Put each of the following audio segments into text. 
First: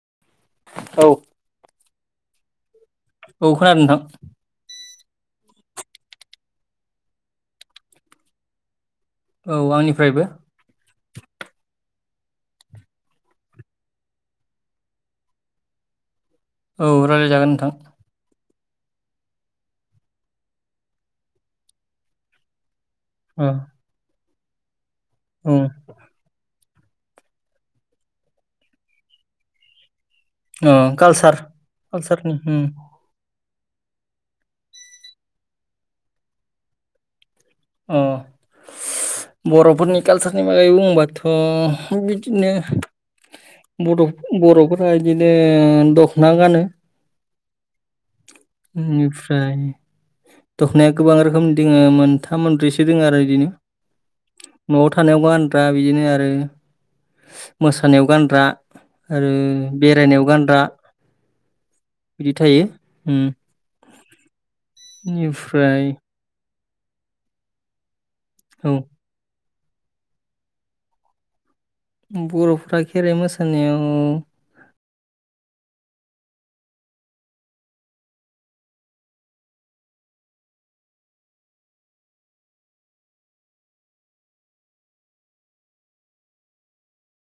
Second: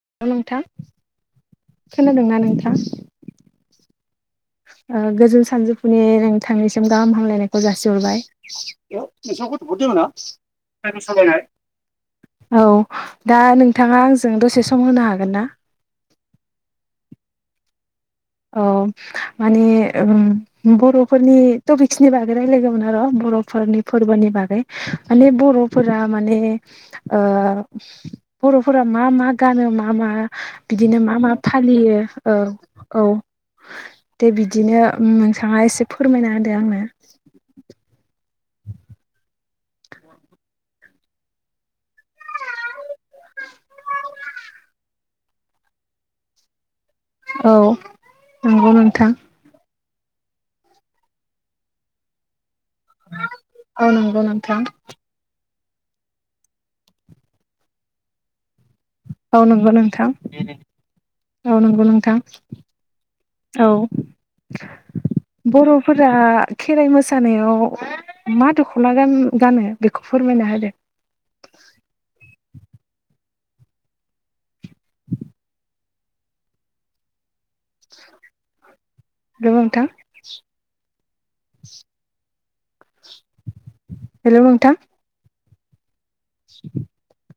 [unintelligible] नोंथा। खोनादोंना नोंथां। औ खोनादों नोंथां। ओ गोजोन सानजोफुनि नोंथांनिसिम गाहाम हामलायनायखौ जासिहरबाय। बेयाव नोंसोनाव गथ' औ फोरोदोङोना आंनिफ्रायबो गारि सालायनाय। औ दा नोंथाङा आंजों दसे सम होनो हागोन ना। औ रालायजागोन नोंथां। औ माने ओम बर'फोरनि टपिक्सनि बागै रायलायगोमोन आर' ओ बर'फोरनि फोरबोनि बागै माने उम बर'फोरा माने। ओ बर'फोरा मा-मा गानो मा-मा। ओ बिदिनो मा-मा कालसार फालियो कालसारनि उम औ। दे बिदिनो उम नोंथाङा एसे फोरमायना होदो आंनो। अ बर'फोरनि कालसारनि बागै बुंबाथ' बिदिनो। बड' बर'फोरा इदिनो दख'ना गानो। औ नंगौ नोंथां इनिफ्राय। दख'नाया गोबां रोखोम दिङो मोनथा मोनब्रैसो [unintelligible] दोङो आरो इदिनो औ नंगौ नोंथां न'आव थानायावबा ग्रा बिदिनो आरो मोसानायाव गानग्रा। आरो औ नंगौ नोंथां बेरायनायाव गानग्रा। औ नंगौ नोंथां बिदि थायो उम औ। बेनिफ्राय बर'फोरा। खेराइ मोसानायाव मा औ दख'ना गानो बेखौ फोरमायना होदो। बर'फ्रा [unintelligible] [inaudible] दोङो नोंथां। हेलै' नोंथां। [inaudible]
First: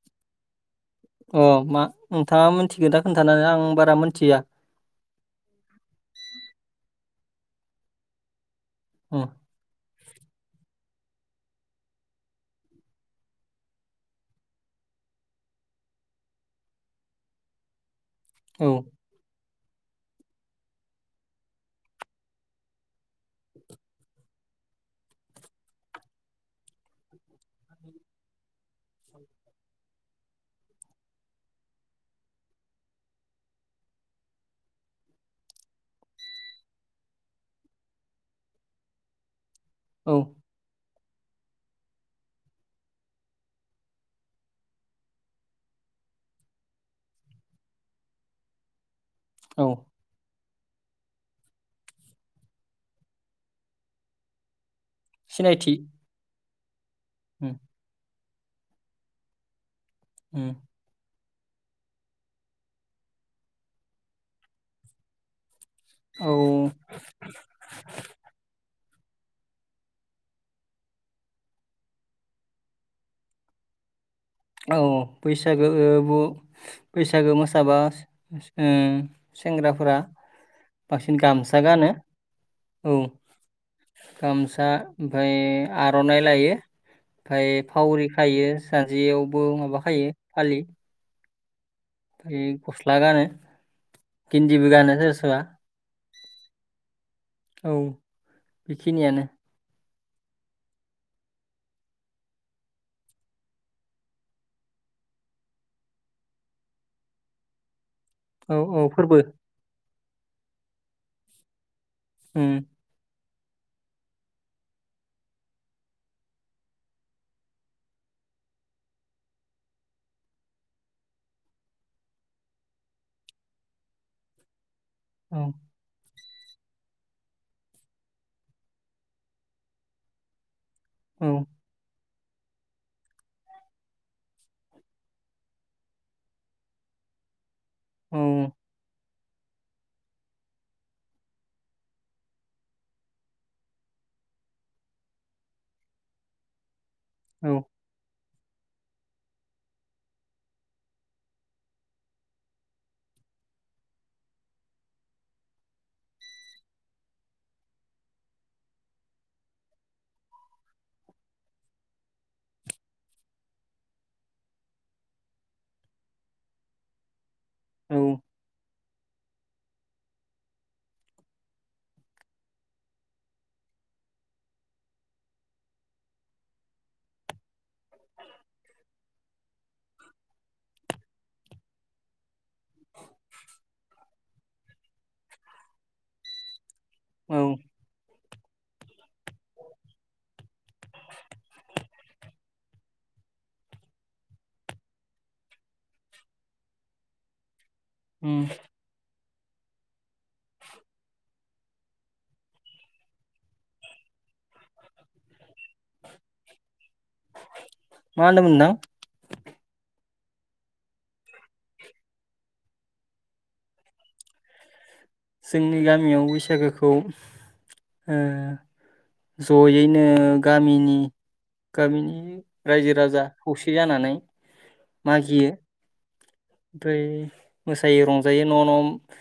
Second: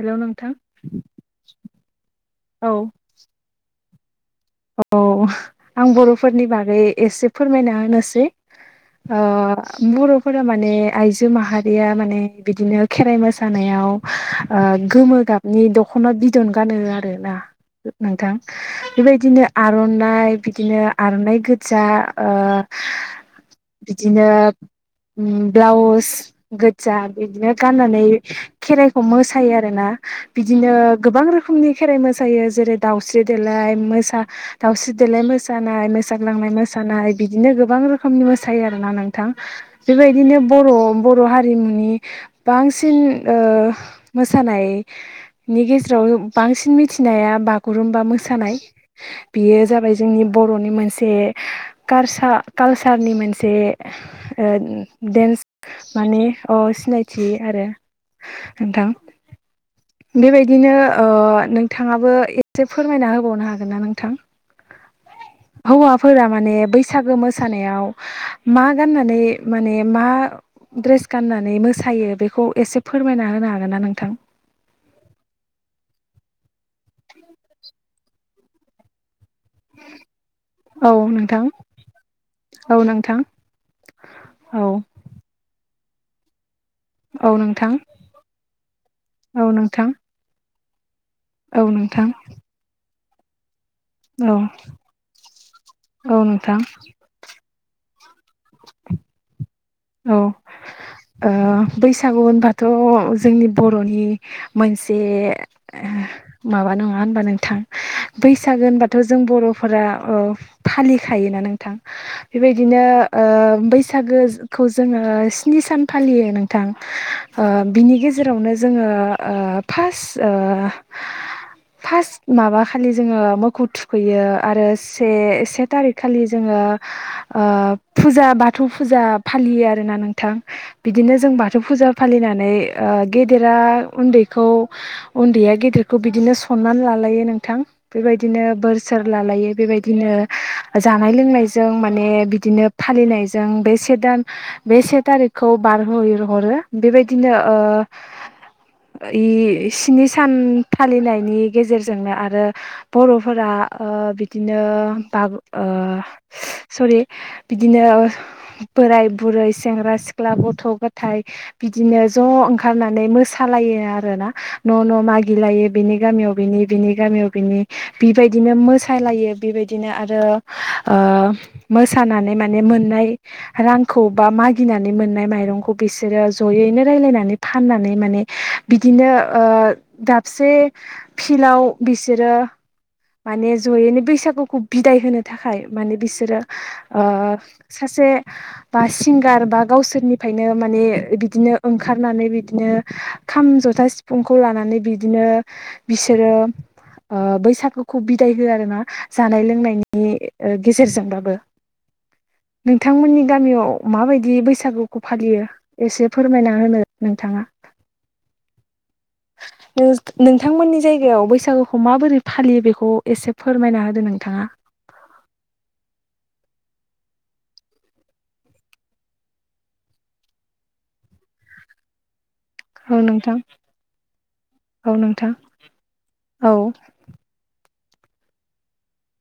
हेलै' नोंथां। अ मा नोंथाङा औ मिथिगोन दा खोन्थानानै आं बारा मोन्थिया। औ आं बर'फोरनि बागै एसे फोरमायना होनोसै। आ उम बर' फोरा माने आइजो माहारिया माने बिदिनो खेराइ मोसानायाव ओ गोमो गाबनि दखना बिदन गानो आरो ना नोंथां। औ बेबायदि नो आर'नाइ, बिदिनो आर'नाइ गोजा ओ बिदिनो ब्लाउस गोजा, बिदिनो गाननानै खेराइखौ मोसायो आरो ना बिदिनो गोबां रोखोमनि खेराइ मोसायो जेरै- दाउस्रि देलाय मो दावस्रि देलाय मोसानाय, मोसाग्लांनाय मोसानाय बिदिनो गोबां रोखोमनि मोसायो आरोना नोंथां। औ बेबायदिनो बर' बर' हारिमुनि बांसिन ओ मोसानायनि गेजेराव बांसिन मिथिनाया बागुरुमबा मोसानाय, बेयो औ जाबाय जोंनि बर' बर'नि मोनसे कारसा कालसारनि मोनसे डेन्स सिनायथि मानि अ सिनायथि उम आरो नोंथां। उम बेबायदिनो ओ नोंथाङाबो एसे फोरमायना होबावनो हा गोनना नोंथां? हौवाफोरा माने औ बैसागो मोसानायाव मा गाननानै माने मा ड्रेस गाननानै मोसायो बेखौ एसे फोरमायना होनो हागोन ना नोंथां? औ बैसागो बैसागो मोसाबा ओ सेंग्राफोरा औ बांसिन नोंथां गामसा गानो, औ औ गामसा ओमफ्राय आर'नाइ लायो, औ ओमफ्राय नोंथां फावरि खायो, जानजियावबो औ माबा नोंथां खायो फालि औ नोंथां लागानो औ गिन्दिबो गानो सोरबा सोरबा औ नोंथां औ बेखिनियानो औ आ बैसागु होनबाथ' जोंनि बर'नि मोनसे माबा नङा होनबा नोंथां औ बैसागु औ होनबाथ' फोरबो जों बर'फोरा ओ फालिखायोना नोंथां उम बेबायदिनो ओ बैसागो खौ जोङो स्नि सान फालियो नोंथां। ओ बिनि गेजेरावनो जोङो ओ फार्स फार्स्ट माबा खालि जोङो मोखौ थुखैयो आरो से औ से थारिख खालि जोङो आ फुजा बाथौ फुजा फालियो आरोना नोंथां। बिदिनो औ जों बाथौ फुजा फालिनानै ओ गेदेरा उन्दैखौ, उन्दैया गेदेरखौ बिदिनो सनमान ला यो नोंथां बेबायदिनो औ बोर सोर लालायो बेबायदिनो जानाय-लोंनायजों माने बिदिनो फालिनायजों बे से दान बे से थारिखखौ बारहो हरो बेबायदिनो औ ओ इ स्नि सान फालिनायनि गेजेरजोंनो आरो बर'फोरा आ बिदिनो बागु ओ सरि बिदिनो बोराय बुरै, सेंग्रा-सिख्ला, गथ'-गथाइ बिदिनो ज' ओंखारनानै मोसालायो आरो। न' न' मागि लायो बिनि गामियाव बिनि, बिनि गामियाव बिनि औ बिबायदिनो मोसालायो बेबायदिनो आरो ओ मोसानानै माने मोननाय रां खौ बा मागिनानै मोननाय माइरंखौ बिसोरो जयैनो रायलायनानै फाननानै माने बिदि नो दाबसे फिल्डाव बिसोरो माने जयैनो बैसागुखौ बिदाय होनो थाखाय माने बिसोरो ओ औ सासे बा सिंगार बा गावसोरनिफ्रायनो माने बिदिनो ओंखारनानै बिदिनो खाम जथा जथा सिफुंखौ लानानै बिदिनो बिसोरो ओ बैसागु खौ बिदाय उम हो आरो ना जानाय लोंनायनि ओ गेजेरजोंबाबो नोंथांमोननि गामियाव माबायदि बैसागुखौ फालियो एसे फोरमायना होनो नोंथाङा? मा होनदोंमोन नोंथां? नोंथांमोननि जायगायाव बैसागोखौ माबोरै फालियो बेखौ एसे फोरमायना होदो नोंथाङा? [inaudible] जोंनि गामियाव बैसागोखौ ओ ज'यैनो गामिनि गामिनि रायजो औ राजा नोंथां खौसे जानानै औ नोंथां मागियो। औ ओमफ्राय मोसायो रंजायो न' न'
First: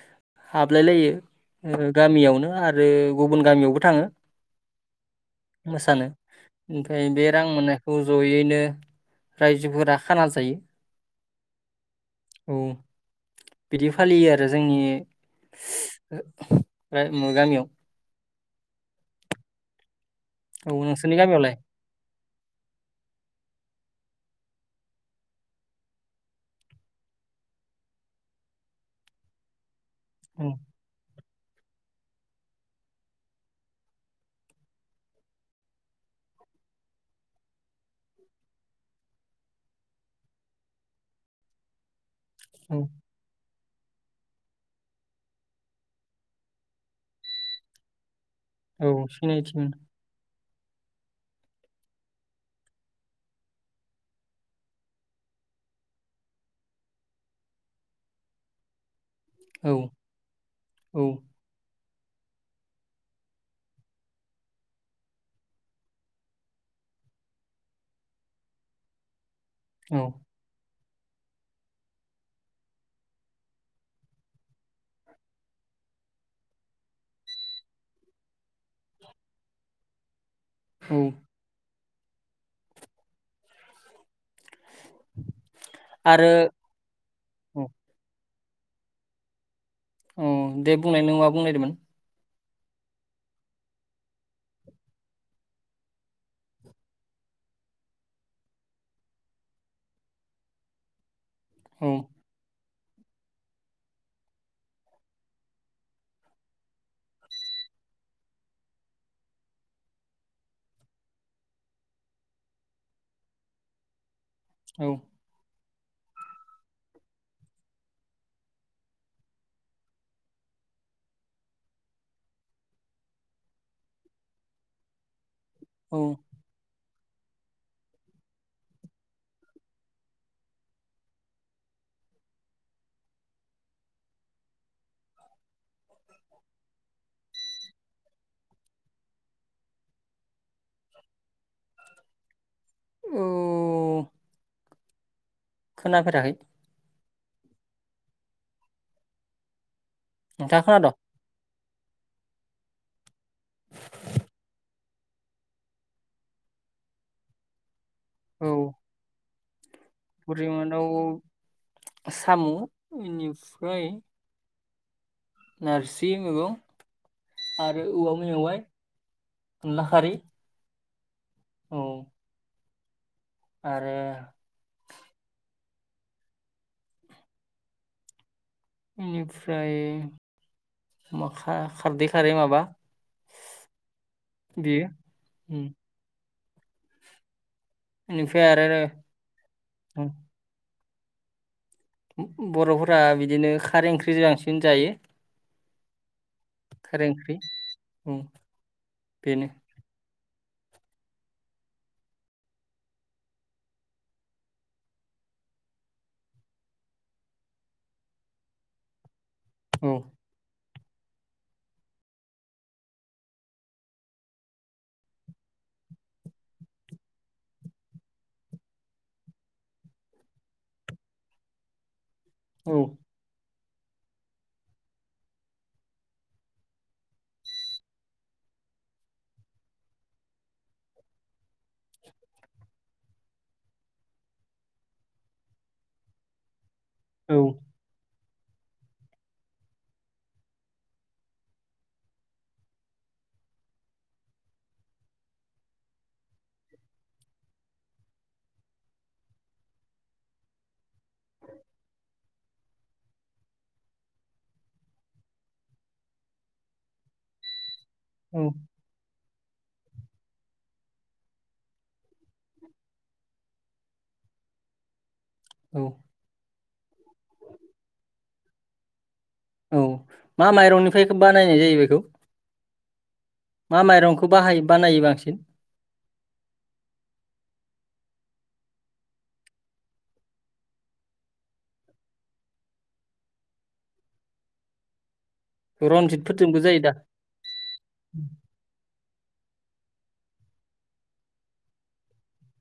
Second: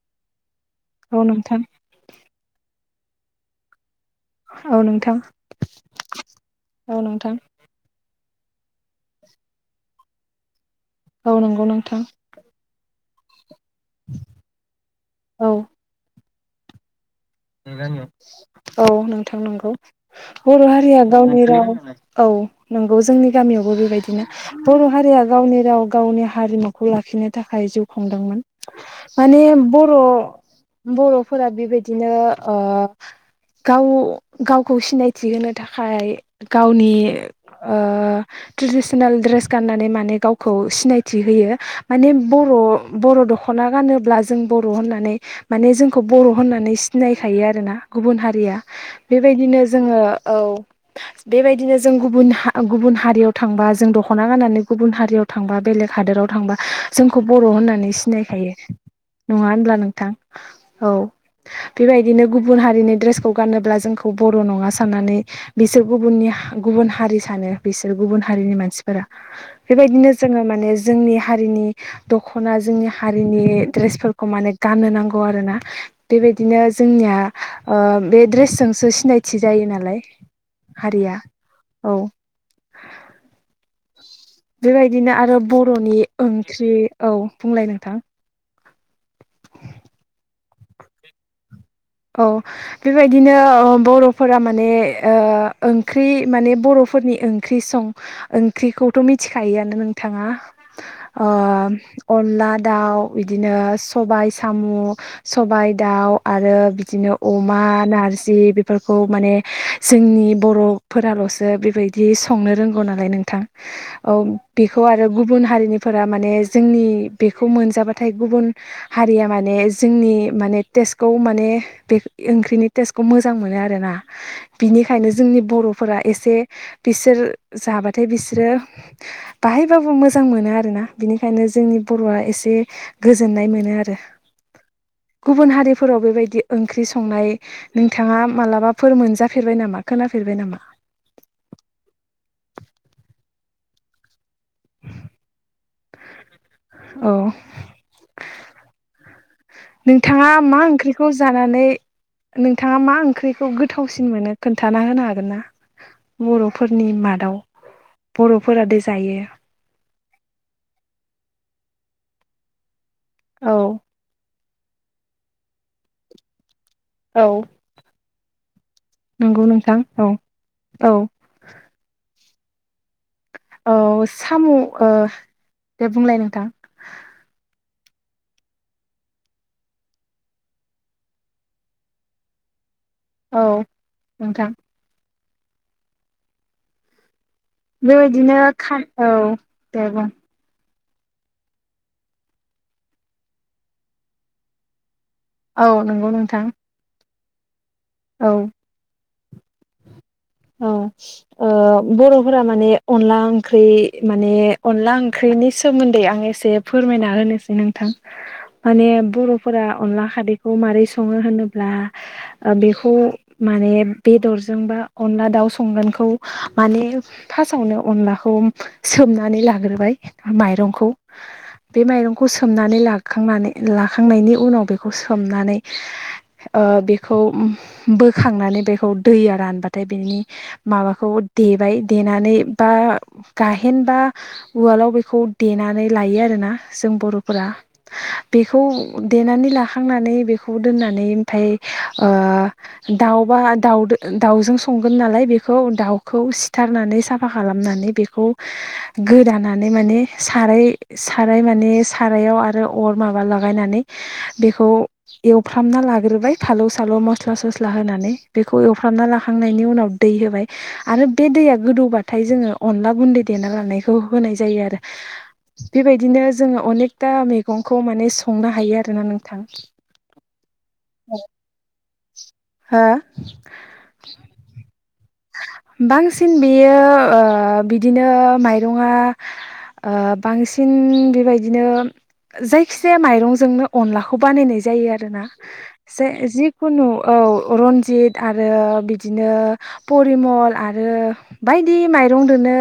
हाबलाय लायो औ नोंथां ओ गामियावनो आरो गुबुन गामियावबो थाङो। औ नोंथां मोसानो औ ओमफ्राय बे नोंथां रां मोननायखौ ज'यैनो रायजोफोरा खाना जायो। औ नांगौ नं औ। बिदि फालियो आरो जोंनि औ गामियाव औ नोंथां नंगौ। बर' औ हारिया नोंसोरनि गावनि गामियावलाय राव औ नंगौ जोंनि गामियावबो बेबायदिनो बर' हारिया गावनि राव गावनि हारिमुखौ लाखि नो थाखाय जिउ खुदोंमोन। माने ब र' औ बर'फोरा बेबायदिनो ओ गाव गावखौ सिनायथि होनो थाखाय गावनि ओ ट्रेडिसनेल ड्रेस गाननानै माने गावखौ सिनायथि होयो। माने औ बर' बर' दख'ना गानोब्ला जों बर' होननानै माने जोंखौ बर' होननानै सि सिनायखायो आरोना गुबुन हारिया। औ सिनायथि बेबायदिनो मोनो। जोङो औ बेबायदिनो जों गुबुन हा गुबुन हारियाव थांबा जों दख'ना गाननानै गुबुन हारियाव थांबा बेलेग हादोराव थांबा जोंखौ बर' होननानै सिनायखायो। नङा होनब्ला औ नोंथां? औ। बेबायदिनो गुबुन हारिनि ड्रेसखौ गानोब्ला जोंखौ बर' नङा साननानै बिसोर गुबुननि हा गुबुन हारि सानो बिसोर गुबुन हारिनि मानसिफोरा। औ बेबायदिनो जोङो माने जोंनि हारिनि दख'ना जोंनि हारिनि द्रेसफोरखौ माने गाननो नांगौ आरो ना। बेबायदिनो जोंनिया ओ बे ड्रेसजोंसो सिनायथि जायो नालाय औ हारिया औ। बेबायदिनो आरो बर'नि आरो ओंख्रि, औ बुंलाय नोंथां? अ दे बुंनाय नों मा बुंनो नागिरदोंमोन? औ बेबायदिनो ओ बर'फोरा माने ओ ओंख्रि माने बर'फोरनि ओंख्रि सं ओंख्रिखौथ' मिथिखायोआनो नोंथाङा ओ औ अनला दाउ इदिनो सबाइ साम', सबाइ दाउ आरो इदिनो अमा नारजि बेफोरखौ माने जोंनि बर'फोराल'सो बेबायदि दि संनो रोंगौ नालाय नोंथां। औ बिखौ औ आरो गुबुन हारिनि फोरा माने जोंनि बेखौ मोनजाबाथाय गुबुन हारिया माने जोंनि माने टेस्टखौ माने बे ओंख्रिनि टेस्टखौ मोजां मोनो आरोना। बिनिखायनो जोंनि बर'फोरा औ एसे बिसोर जाबाथाय बिसोरो बाहायबाबो मोजां मोनो आरोना। बिनिखायनो जोंनि बर'आ एसे गोजोननाय मोनो आरो। गुबुन हारिफोराव बेबायदि ओंख्रि संनाय नोंथाङा मालाबाफोर मोनजाफेरबाय नामा खोनाफेरबाय नामा? [inaudible] औ [inaudible] खोनाफेराखै। औ नोंथाङा मा ओंख्रिखौ जानानै नोंथाङा मा ओंख्रिखौ गोथावसिन मोनो खोन्थाना होनो हागोन ना? बर'फोरनि मादाव औ बर'फोरादि जायो। [unintelligible] साम' औ बेनिफ्राय नोरसिं मैगं औ आरो औवा मेवाय नंगौ नोंथां अनला औ खारि औ। औ औ आरो साम' ओ दे बुंलाय नोंथां? बेनिफ्राय मा खारदै खारै माबा औ नोंथां ओम बेबायदिनो बेनिफ्राय आरो खार औ दे बुं ब-बर'फोरा बिदिनो खारै ओंख्रिजों बांसिन जायो औ नंगौ नोंथां ओंख्रि औ बेनो औ ओ औ बर'फोरा माने अनला ओंख्रि माने अनला ओंख्रिनि सोमोन्दै आं एसे फोरमायना होनोसै नोंथां माने बर'फोरा औ अनला खारैखौ मारै सं सङो होनोब्ला ओ बेखौ माने बेदरजोंबा अनला दाउ संगोनखौ माने फार्स्ट आवनो अनलाखौ सोमनानै लाग्रोबाय माइरंखौ बे माइरंखौ औ सोमनानै लाखांनानै लाखांनायनि उनाव बेखौ सोमनानै ओ बेखौ बोखांनानै बेखौ दैया रानबा नाथाय बिनि माबाखौ देबाय देनानै बा गाहेनबा औवा आगोलाव बेखौ देनानै लायो आरोना जों औ बर'फोरा बेखौ देनानै लाखांनानै बेखौ दोननानै ओमफाय ओ दाउ [unintelligible] दावजों सं संगोन नालाय बेखौ दाउखौ सिथारनानै साफा खालामनानै बेखौ गोदानानै माने साराय साराय माने सारायाव आरो अर माबा लागायनानै बेखौ एवफ्रामना लाग्रोबाय फालौ सालौ मस्ला स स्ला होनानै औ बेखौ एवफ्रामना ला नि उनाव दै होबाय आरो बे दैया गोदौबाथाय जोङो अनला गुन्दै देना लानायखौ होनाय जायो औ बेबायदिनो जोङो अनेकथा मैगंखौ माने संनो हायो आरोना नों औ मा माइरंनिफ्राय बानायनाय जायो बे हो मा माइरंखौ बाहा बांसिन बेयो ओ बिदिनो माइरङआ ओ बांसिन बेबायदिनो जायखिजाया माइरंजोंनो अनलाखौ बानायनाय जायो आरोना जे रनजितफोरजोंबो जायो जिखुनु दा औ रन्जित आरो बिदिनो परिमल आरो बायदि माइरंदोनो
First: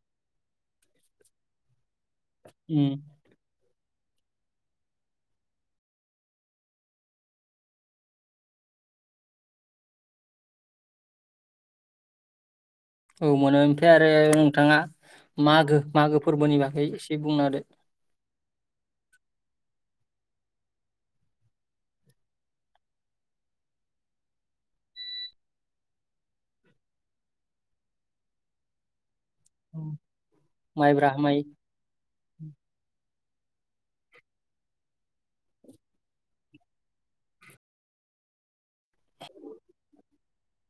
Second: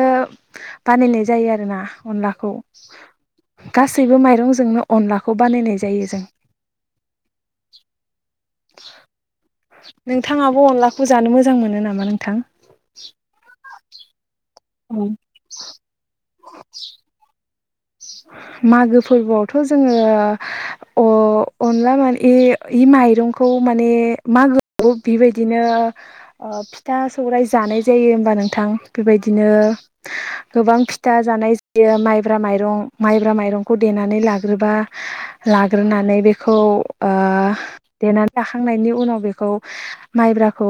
बानायनाय जायो आरोना अनलाखौ उम खौ गासैबो माइरंजोंनो अनलाखौ बानायनाय जायो जों नोंथाङाबो अनलाखौ जानो मोजां मोनो नामा नोंथां? औ मोनो ओमफ्राय आरो नोंथाङा मागो मागो फोरबोनि बागै एसे बुं [unintelligible] मागो फोरबोआवथ' जोङो अ-अनला माने ऐ माइ माइरंखौ माने मगोआव बेबायदिनो फिथा सौराय जानाय जायो होनोमबा नोंथां बेबायदिनो गोबां माइब्रा फिथा माइ जानाय जायो माइब्रा माइरं माइब्रा माइरंखौ देनानै लाग्रोबा लाग्रोनानै बेखौ [unintelligible] थांनायनि उनाव बेखौ माइब्राखौ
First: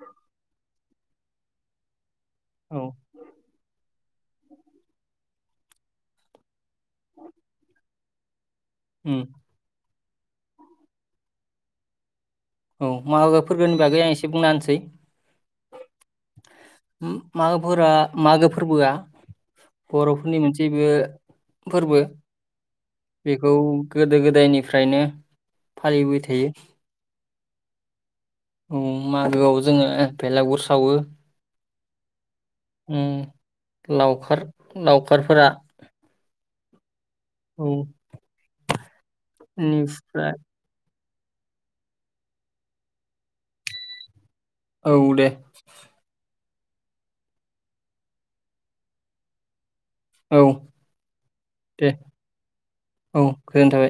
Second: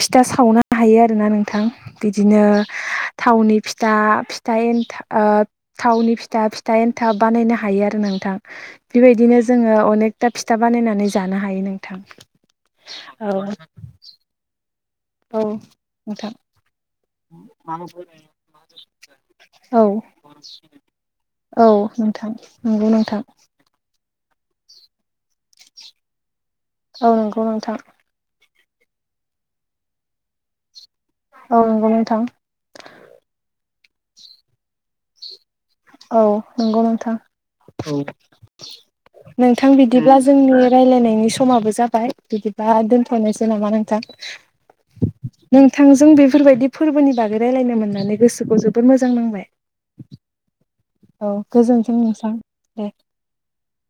फिथा सावनो हायो आरोना नोंथां बिदिनो औ थावनि फिथा फिथा एन्थाब थावनि फिथा थन्ड थाब बानायनो हायो आरो नोंथां उम बेबायदिनो जोङो अनेक दा फिथा बानायनानै जानो हायो नोंथां औ मागो फोरबोनि बागै आं एसे बुंना होनसै औ नोंथां मागोफोरा मागो फोरबोआ औ बर'फोरनि मोनसेबो औ फोरबो नोंथां नंगौ नोंथां बेखौ गोदो गोदायनिफ्रायनो फालिबाय थायो औ नंगौ नोंथां औ मागोआव जोङो बेलागुर सावो औ नंगौ नोंथां उम लावखार लावखारफोरा औ नंगौ नोंथां औ नोंथां बिदिब्ला बेनिफ्राय जोंनि रायलायनाय नोंनि समाबो जाबाय बिदिबा दोनथ'नायसै नामा नोंथां औ दे नोंथांजों बेफोरबायदि फोरबोनि बागै रायजलायनो मोननानै गोसोखौ जोबोर मोजां नांबाय औ औ दे गोजोनथों नोंसां दे औ गोजोननाय थाबाय।